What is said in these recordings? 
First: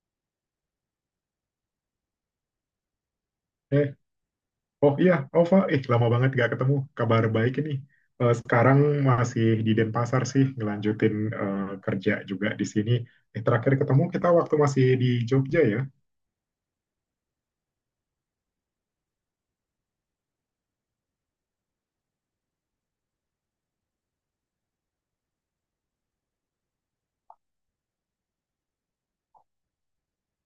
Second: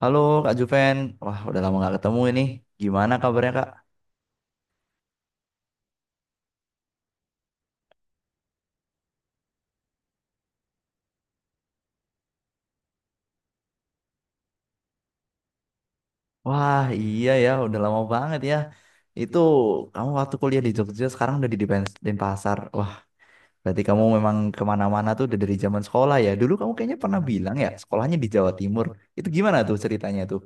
Halo Kak Juven, wah udah lama nggak ketemu ini. Gimana kabarnya Kak? Eh, oh iya, Ova, lama banget gak ketemu. Kabar baik ini. Sekarang masih di Denpasar sih, ngelanjutin eh, kerja juga di sini. Terakhir ketemu kita waktu masih di Jogja ya. Wah iya ya, udah lama banget ya. Itu kamu waktu kuliah di Jogja, sekarang udah di Denpasar. Wah berarti kamu memang kemana-mana tuh udah dari zaman sekolah ya. Dulu kamu kayaknya pernah bilang ya, sekolahnya di Jawa Timur. Itu gimana tuh ceritanya tuh?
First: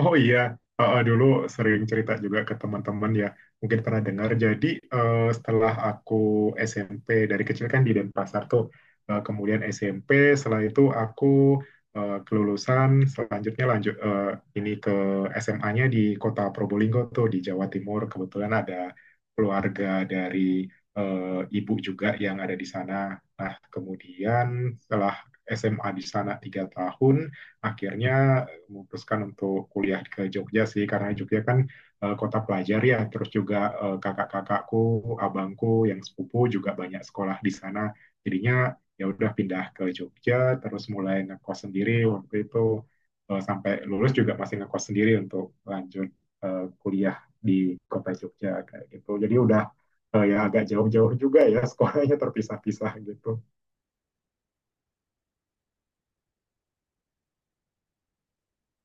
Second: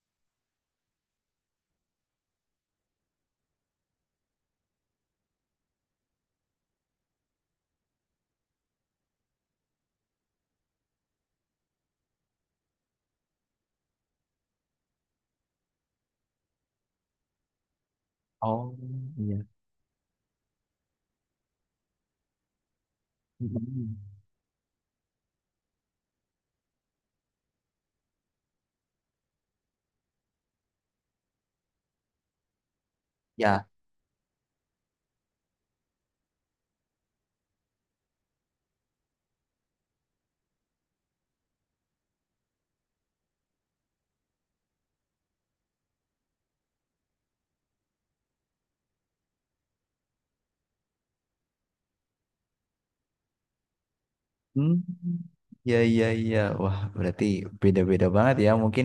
Oh iya. Dulu sering cerita juga ke teman-teman ya, mungkin pernah dengar. Jadi setelah aku SMP dari kecil kan di Denpasar tuh. Kemudian SMP, setelah itu aku kelulusan, selanjutnya lanjut ini ke SMA-nya di Kota Probolinggo tuh di Jawa Timur. Kebetulan ada Oh, iya. keluarga dari ibu juga yang ada di sana. Nah, Mm-mm. kemudian setelah SMA di sana 3 tahun, akhirnya memutuskan untuk kuliah ke Jogja sih karena Jogja kan kota pelajar ya, terus juga Ya. Kakak-kakakku abangku yang sepupu juga banyak sekolah di sana, jadinya ya udah pindah ke Jogja terus mulai ngekos sendiri waktu itu, sampai lulus juga masih ngekos sendiri untuk lanjut kuliah di kota Jogja kayak gitu, jadi udah ya agak jauh-jauh juga ya sekolahnya terpisah-pisah gitu. Hmm, ya iya iya. Wah, berarti beda-beda banget ya mungkin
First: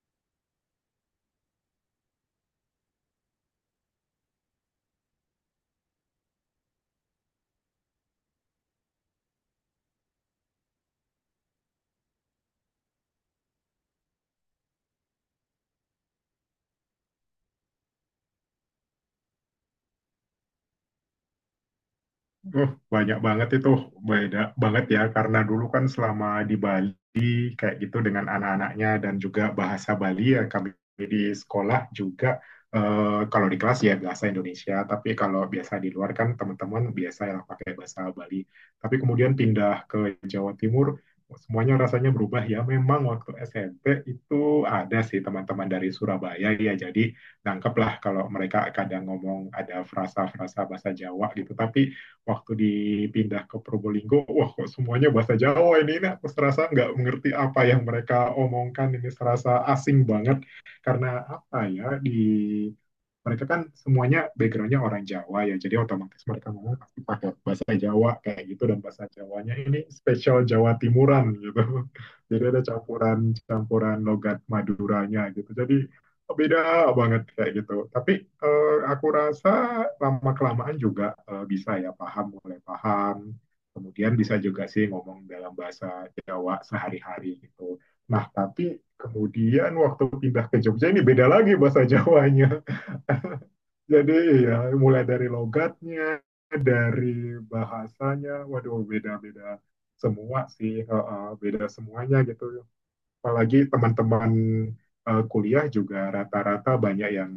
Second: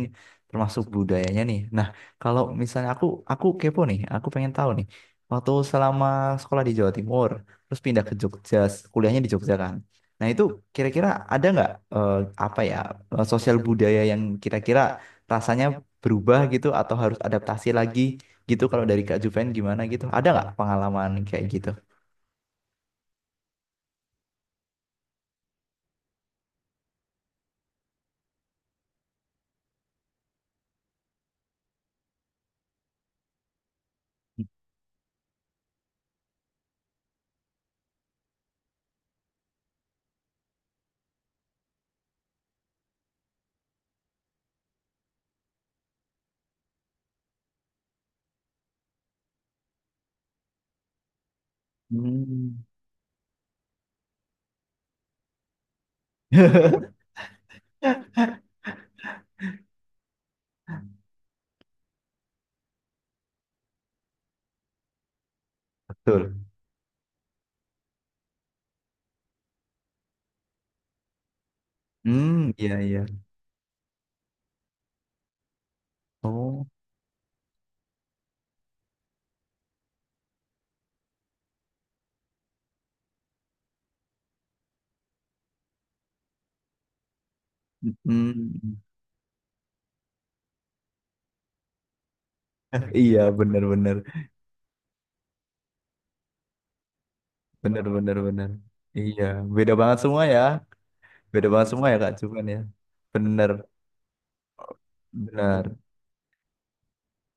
termasuk budayanya nih. Nah, kalau misalnya aku kepo nih, aku pengen tahu nih. Waktu selama sekolah di Jawa Timur, terus pindah ke Jogja, kuliahnya di Jogja kan. Nah, itu kira-kira ada nggak eh, apa ya, sosial budaya yang kira-kira rasanya berubah gitu atau harus adaptasi lagi gitu kalau dari Kak Juven gimana gitu? Ada nggak pengalaman kayak gitu? Banyak banget itu, beda banget ya karena dulu kan selama di Bali Bali kayak gitu dengan anak-anaknya dan juga bahasa Bali ya, kami di sekolah juga kalau di kelas ya bahasa Indonesia, tapi kalau biasa di luar kan teman-teman biasa yang pakai bahasa Bali. Tapi kemudian pindah ke Jawa Timur, semuanya rasanya berubah ya. Memang waktu SMP itu ada sih teman-teman dari Surabaya ya. Jadi nangkep lah kalau mereka kadang ngomong ada frasa-frasa bahasa Jawa gitu. Tapi waktu Hmm. dipindah ke Probolinggo, wah kok semuanya bahasa Jawa ini, aku serasa nggak mengerti apa yang mereka omongkan, ini serasa asing banget, karena apa ya, di mereka kan semuanya backgroundnya orang Jawa ya, jadi otomatis Betul. mereka ngomong pasti pakai bahasa Jawa kayak gitu dan bahasa Jawanya ini spesial Jawa Timuran gitu, Hmm, jadi ada iya iya. campuran campuran logat Maduranya gitu, jadi Oh, beda banget kayak gitu. Tapi aku rasa lama kelamaan juga bisa ya paham, mulai paham. Kemudian bisa juga sih ngomong dalam bahasa Jawa sehari-hari gitu. Nah, mm, tapi kemudian waktu pindah ke Jogja ini beda lagi bahasa Jawanya. iya bener-bener, Jadi ya mulai dari logatnya, dari bener-bener bener. Bener, bahasanya, bener, waduh bener. Iya, beda-beda beda banget semua ya, semua sih, beda beda banget semua ya Kak. semuanya Cuman gitu, ya, bener, apalagi teman-teman kuliah bener juga rata-rata banyak yang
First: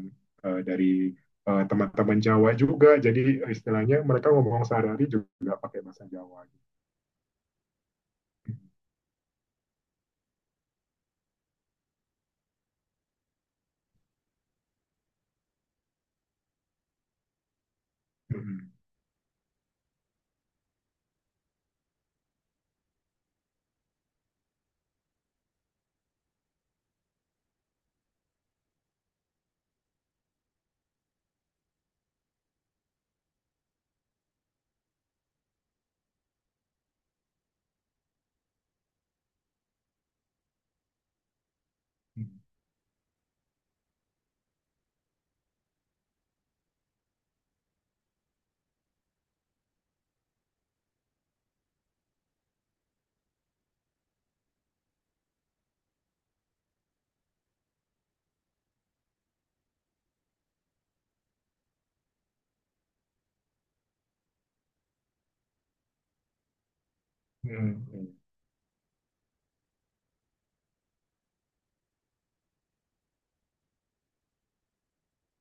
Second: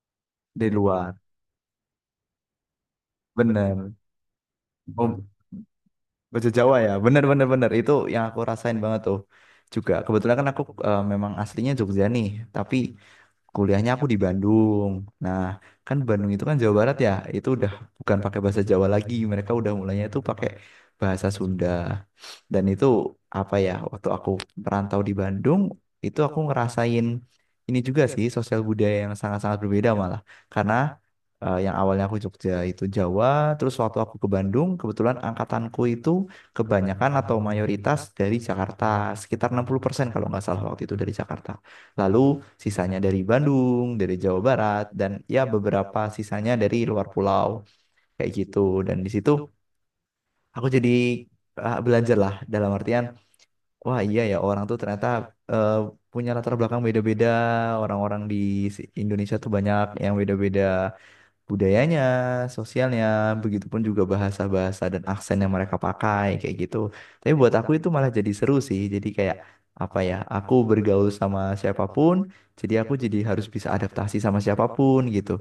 di dari luar, teman-teman Jawa juga. Jadi bener. istilahnya mereka ngomong sehari-hari Oh, juga pakai bahasa Jawa. bahasa Gitu. Jawa ya, bener bener bener itu yang aku rasain banget tuh. Juga kebetulan kan aku memang aslinya Jogja nih, tapi kuliahnya aku di Bandung. Nah, kan Bandung itu kan Jawa Barat ya, itu udah bukan pakai Mm-mm. bahasa Jawa lagi, mereka udah mulainya itu pakai bahasa Sunda. Dan itu apa ya, waktu aku merantau di Bandung, itu aku ngerasain ini juga sih, sosial budaya yang sangat-sangat berbeda malah. Karena yang awalnya aku Jogja itu Jawa, terus waktu aku ke Bandung, kebetulan angkatanku itu kebanyakan atau mayoritas dari Jakarta, sekitar 60% kalau nggak salah waktu itu dari Jakarta. Lalu sisanya dari Bandung, dari Jawa Barat, dan ya beberapa sisanya dari luar pulau, kayak gitu. Dan di situ aku jadi belajar lah dalam artian wah iya ya orang tuh ternyata eh, punya latar belakang beda-beda. Orang-orang di Indonesia tuh banyak yang beda-beda budayanya, sosialnya, begitupun juga bahasa-bahasa dan aksen yang mereka pakai kayak gitu. Tapi buat aku itu malah jadi seru sih. Jadi kayak apa ya, aku bergaul sama siapapun, jadi aku jadi harus bisa adaptasi sama siapapun gitu.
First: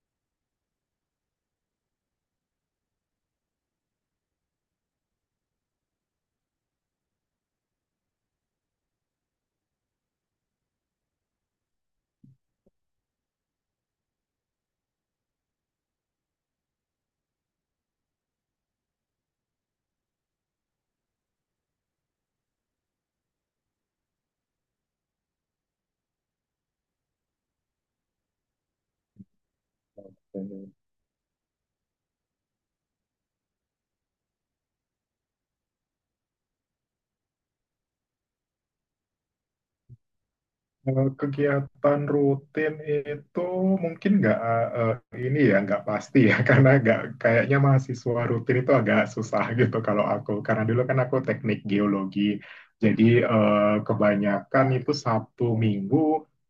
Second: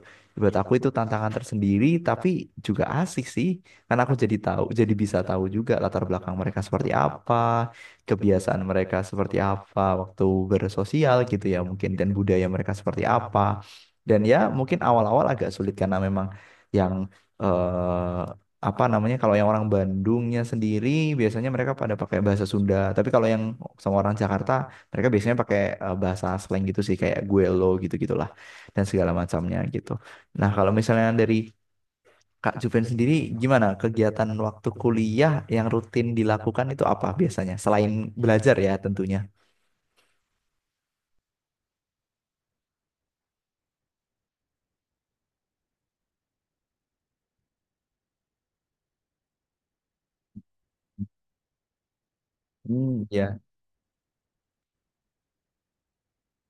Buat aku itu tantangan tersendiri, tapi juga asik sih, karena aku jadi tahu, jadi bisa tahu juga latar belakang mereka seperti apa, kebiasaan mereka seperti apa waktu bersosial gitu ya mungkin dan budaya mereka seperti apa. Dan ya mungkin awal-awal agak sulit karena memang yang apa namanya kalau yang orang Bandungnya sendiri biasanya mereka pada pakai bahasa Sunda. Tapi kalau yang sama orang Jakarta mereka biasanya pakai bahasa slang gitu sih kayak gue lo gitu-gitulah dan segala macamnya gitu. Nah, kalau mm misalnya dari Kak Juven sendiri gimana kegiatan waktu kuliah yang rutin dilakukan itu apa biasanya selain belajar ya tentunya. Kalau kegiatan rutin itu mungkin nggak ini ya nggak pasti ya karena nggak kayaknya mahasiswa rutin itu agak susah gitu kalau aku, karena dulu kan aku teknik geologi, Hmm. jadi Ya, kebanyakan itu Sabtu Minggu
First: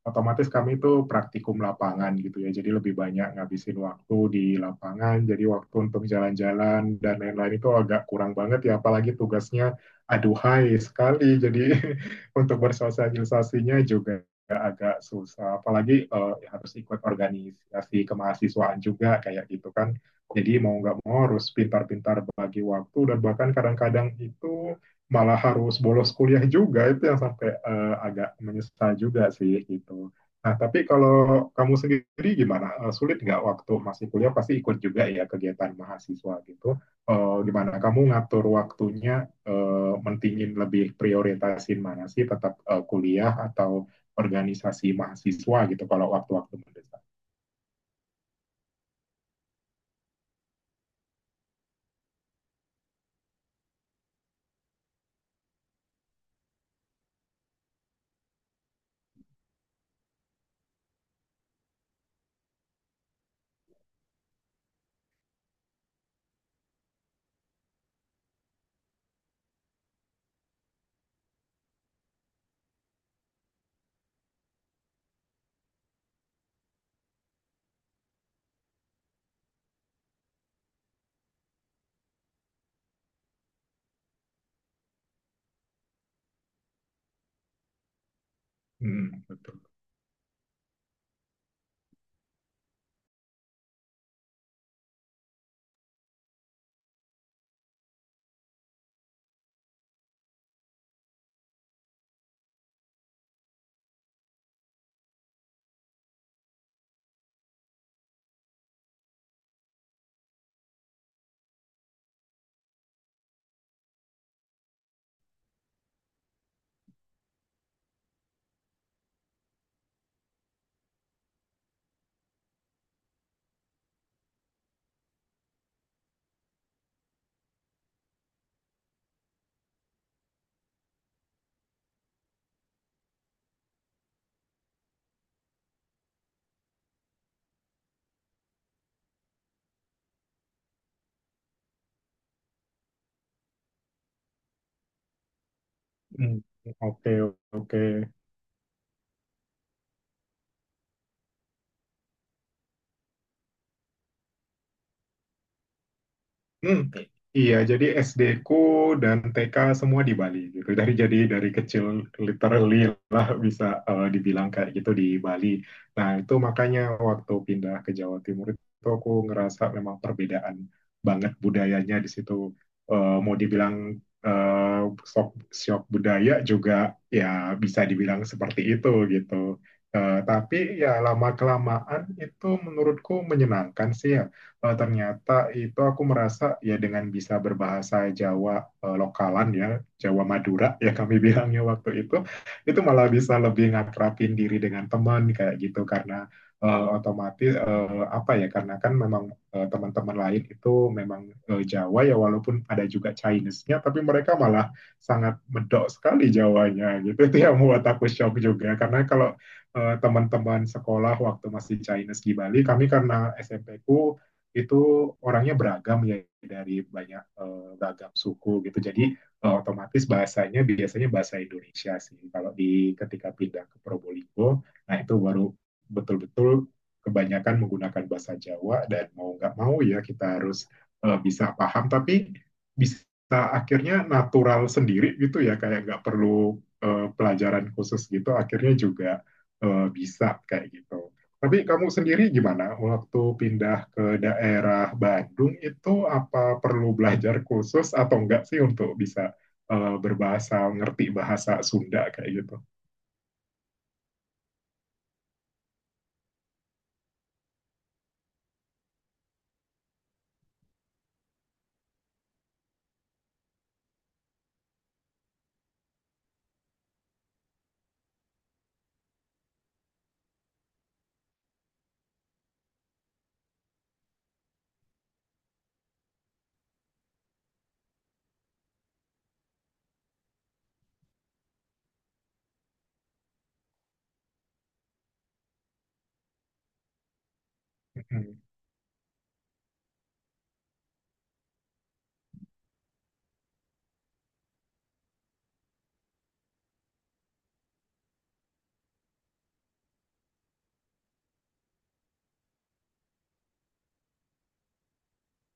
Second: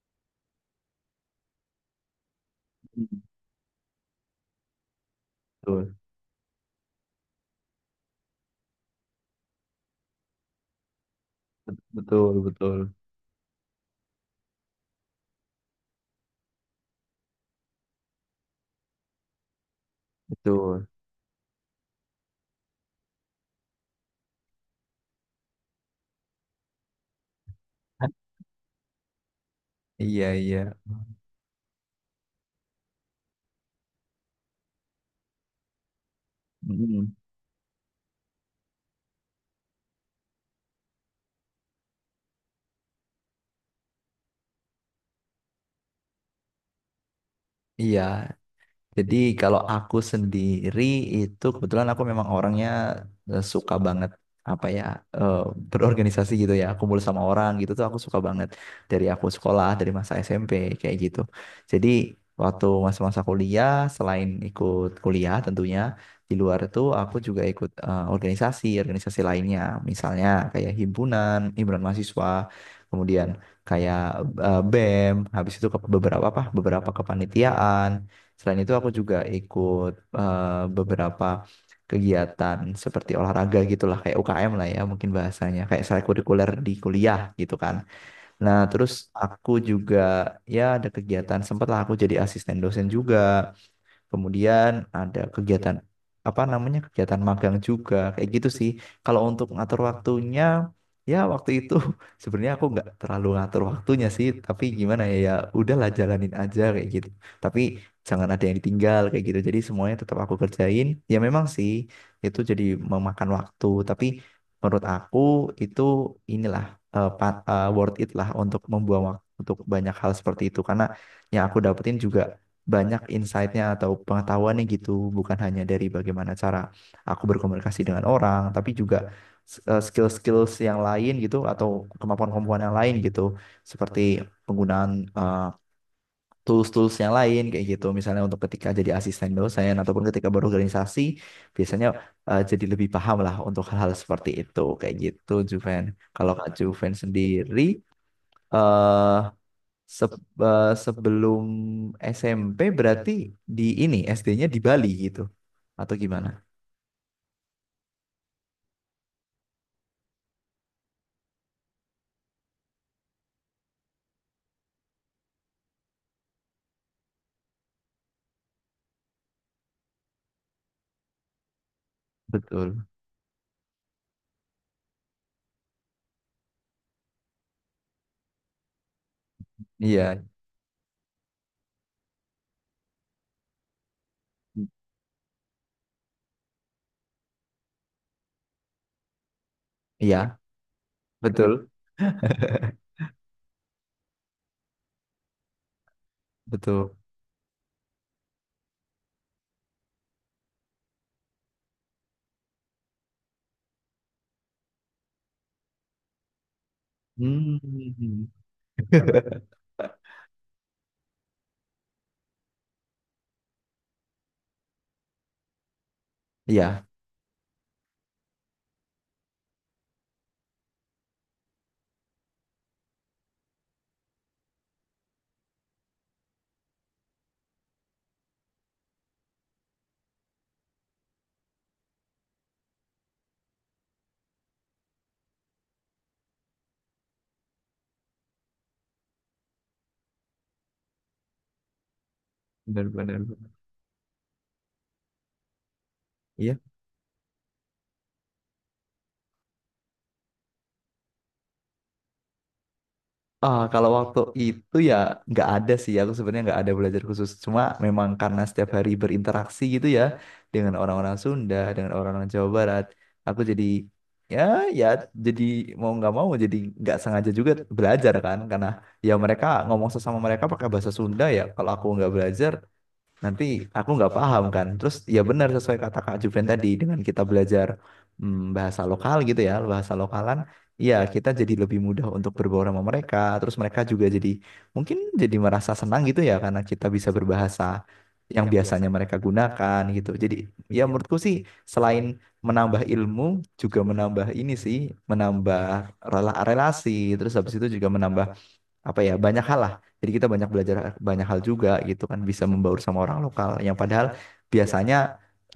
otomatis kami itu praktikum lapangan gitu ya, jadi lebih hmm, banyak ngabisin waktu di lapangan, jadi waktu betul, untuk jalan-jalan dan lain-lain itu agak kurang banget ya, apalagi tugasnya aduhai sekali, jadi betul, untuk betul, bersosialisasinya juga agak susah. Apalagi ya harus ikut organisasi kemahasiswaan juga kayak gitu kan. Jadi mau betul. nggak mau harus pintar-pintar bagi waktu, dan bahkan kadang-kadang itu malah harus bolos kuliah juga, itu yang sampai agak menyesal juga sih gitu. Iya, Nah, iya. tapi kalau kamu sendiri gimana? Sulit nggak waktu masih kuliah pasti ikut juga ya kegiatan mahasiswa gitu. Mm-mm. Gimana kamu ngatur waktunya? Mentingin lebih prioritasin mana sih, tetap kuliah atau organisasi mahasiswa gitu kalau waktu-waktu mendesak. Iya, jadi kalau aku sendiri itu kebetulan aku memang orangnya suka banget apa ya, eh, berorganisasi gitu ya kumpul sama orang gitu tuh aku suka banget dari aku sekolah dari masa SMP kayak gitu. Jadi waktu masa-masa kuliah selain ikut kuliah tentunya di luar itu aku juga ikut organisasi organisasi lainnya misalnya kayak himpunan himpunan mahasiswa kemudian kayak BEM habis itu ke beberapa apa beberapa kepanitiaan. Selain itu aku juga ikut beberapa kegiatan seperti olahraga gitulah kayak UKM lah ya mungkin bahasanya kayak kurikuler di kuliah gitu kan. Nah, terus Hmm, aku betul. juga ya ada kegiatan sempatlah aku jadi asisten dosen juga. Kemudian ada kegiatan apa namanya kegiatan magang juga kayak gitu sih. Kalau untuk ngatur waktunya ya waktu itu sebenarnya aku nggak terlalu ngatur waktunya sih, tapi gimana ya ya udahlah jalanin aja kayak gitu. Tapi jangan ada yang ditinggal kayak gitu. Jadi semuanya tetap aku kerjain. Ya memang sih itu jadi memakan waktu, tapi menurut aku itu inilah worth it lah untuk membuang waktu untuk banyak hal seperti itu karena yang aku dapetin juga banyak insight-nya atau pengetahuannya gitu, bukan hanya dari bagaimana cara aku berkomunikasi dengan orang, tapi juga skill-skills yang lain gitu atau kemampuan-kemampuan yang lain gitu, seperti penggunaan eh, tools-tools yang lain kayak gitu, misalnya untuk ketika jadi asisten dosen ataupun ketika berorganisasi, biasanya jadi lebih paham lah untuk hal-hal seperti itu kayak gitu, Juven. Kalau Hmm. Kak Juven Oke, sendiri oke. eh Se- sebelum SMP berarti di ini SD-nya di Bali gitu atau gimana? Hmm, iya, jadi SD ku dan TK semua di Bali gitu. Jadi dari kecil literally lah bisa dibilang kayak gitu di Bali. Nah, itu makanya waktu pindah ke Jawa Timur itu aku ngerasa memang perbedaan banget budayanya di situ. Betul. Mau dibilang eh shock, shock budaya juga ya, bisa dibilang seperti itu gitu. Iya, Tapi ya lama kelamaan itu menurutku menyenangkan sih ya, ternyata itu aku merasa ya dengan bisa berbahasa Jawa lokalan ya, Jawa iya, Madura ya kami bilangnya betul. waktu itu malah bisa lebih ngakrapin diri dengan teman kayak gitu, karena Betul. otomatis apa ya karena kan memang teman-teman lain itu memang Jawa ya, walaupun ada juga Chinese-nya tapi mereka malah sangat medok sekali Jawanya gitu itu yang membuat aku Hmm. shock juga, karena kalau teman-teman sekolah waktu masih Chinese di Bali, kami karena SMP ku itu orangnya beragam ya, dari Iya, banyak beragam suku gitu. Jadi otomatis bahasanya biasanya bahasa Indonesia sih. Kalau di ketika pindah ke Probolinggo, nah itu baru betul-betul kebanyakan menggunakan bahasa Jawa, dan mau nggak mau ya kita harus bisa paham, tapi bisa akhirnya natural sendiri gitu ya, kayak nggak perlu pelajaran khusus gitu akhirnya juga bisa kayak gitu. Tapi kamu sendiri gimana waktu benar-benar. pindah ke daerah Bandung itu, Iya. apa perlu belajar khusus atau enggak sih untuk bisa berbahasa, ngerti bahasa Sunda kayak gitu? Ah, kalau waktu itu ya nggak ada sih, aku sebenarnya nggak ada belajar khusus. Cuma memang karena setiap hari berinteraksi gitu ya dengan orang-orang Sunda, dengan orang-orang Jawa Barat, aku jadi ya ya jadi mau nggak mau jadi nggak sengaja juga belajar kan, karena ya mereka ngomong sesama mereka pakai bahasa Sunda ya. Kalau aku nggak belajar, nanti aku nggak paham kan terus ya benar sesuai kata Kak Juven tadi dengan kita belajar mm, bahasa lokal gitu ya bahasa lokalan ya kita jadi lebih mudah untuk berbaur sama mereka terus mereka juga jadi mungkin jadi merasa senang gitu ya karena kita bisa berbahasa Mm. yang biasanya mereka gunakan gitu jadi ya menurutku sih selain menambah ilmu juga menambah ini sih menambah relasi terus habis itu juga menambah apa ya banyak hal lah jadi kita banyak belajar banyak hal juga gitu kan bisa membaur sama orang lokal yang padahal biasanya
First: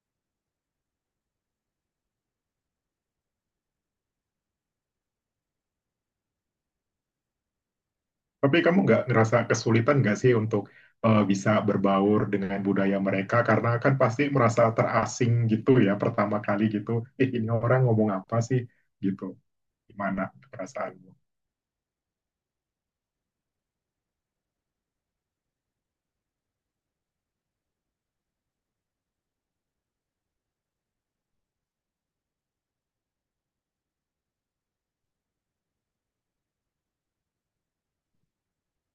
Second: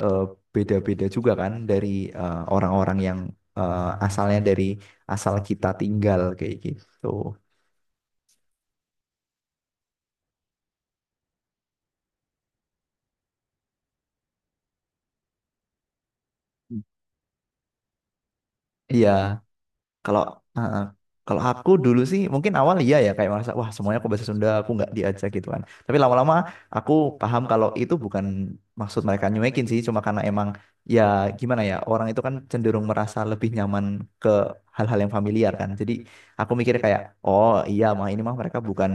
eh, beda-beda juga kan dari orang-orang yang asalnya dari asal kita tinggal kayak gitu. Tapi kamu nggak ngerasa kesulitan nggak sih untuk bisa berbaur dengan budaya mereka, karena kan pasti merasa terasing gitu ya pertama kali gitu. Ini orang ngomong apa sih Iya. gitu? Kalau Gimana uh, uh. perasaanmu? kalau aku dulu sih mungkin awal iya ya kayak merasa wah semuanya aku bahasa Sunda aku nggak diajak gitu kan. Tapi lama-lama aku paham kalau itu bukan maksud mereka nyuekin sih cuma karena emang ya gimana ya orang itu kan cenderung merasa lebih nyaman ke hal-hal yang familiar kan. Jadi aku mikir kayak oh iya mah ini mah mereka bukan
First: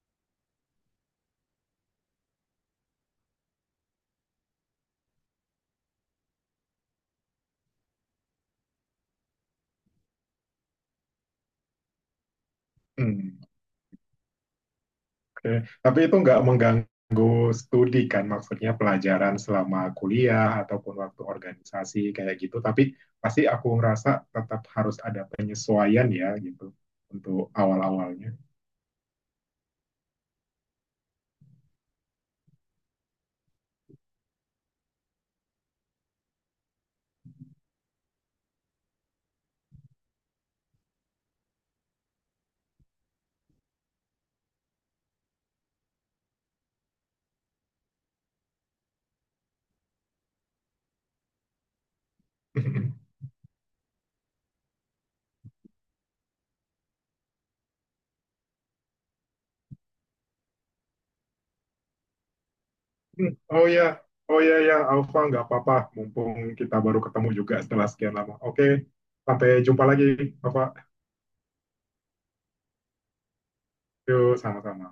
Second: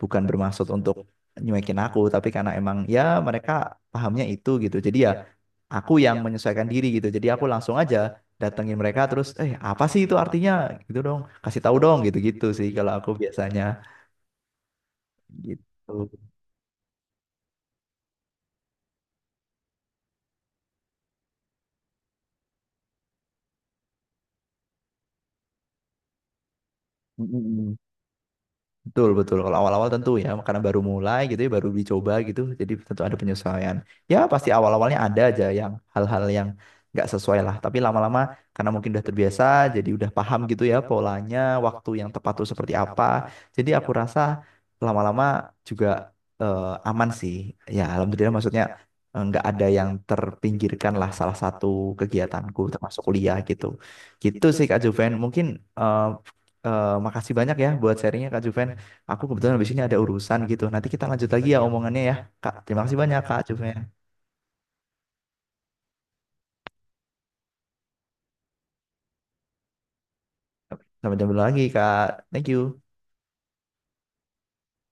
bukan bermaksud untuk nyuekin aku tapi karena emang ya mereka pahamnya itu gitu. Jadi ya aku yang menyesuaikan diri gitu. Jadi aku langsung aja datengin mereka terus eh apa sih itu artinya gitu dong kasih tahu dong gitu-gitu sih kalau aku Hmm. biasanya Oke, tapi itu gitu. nggak mengganggu studi kan, maksudnya pelajaran selama kuliah ataupun waktu organisasi kayak gitu. Tapi pasti aku ngerasa tetap harus ada penyesuaian ya gitu untuk Mm-mm. awal-awalnya. Betul, betul. Kalau awal-awal tentu ya, karena baru mulai gitu ya, baru dicoba gitu, jadi tentu ada penyesuaian. Ya, pasti awal-awalnya ada aja yang hal-hal yang nggak sesuai lah. Tapi lama-lama, karena mungkin udah terbiasa, jadi udah paham gitu ya polanya, waktu yang tepat tuh seperti apa. Jadi aku rasa lama-lama juga eh, aman sih. Ya, alhamdulillah maksudnya nggak ada yang terpinggirkan lah salah satu kegiatanku, termasuk kuliah gitu. Gitu sih Kak Juven. Eh, Makasih banyak ya buat sharingnya Kak Juven. Aku kebetulan habis ini ada urusan gitu. Nanti kita lanjut lagi ya omongannya ya, Kak. Terima kasih banyak, Kak. Cuma Oh ya, oh ya ya, Alfa nggak apa-apa. Mumpung kita baru ketemu juga setelah sekian lama. Oke, sampai jumpa lagi, Alfa. sampai jumpa lagi, Kak. Thank you. Yuk, sama-sama.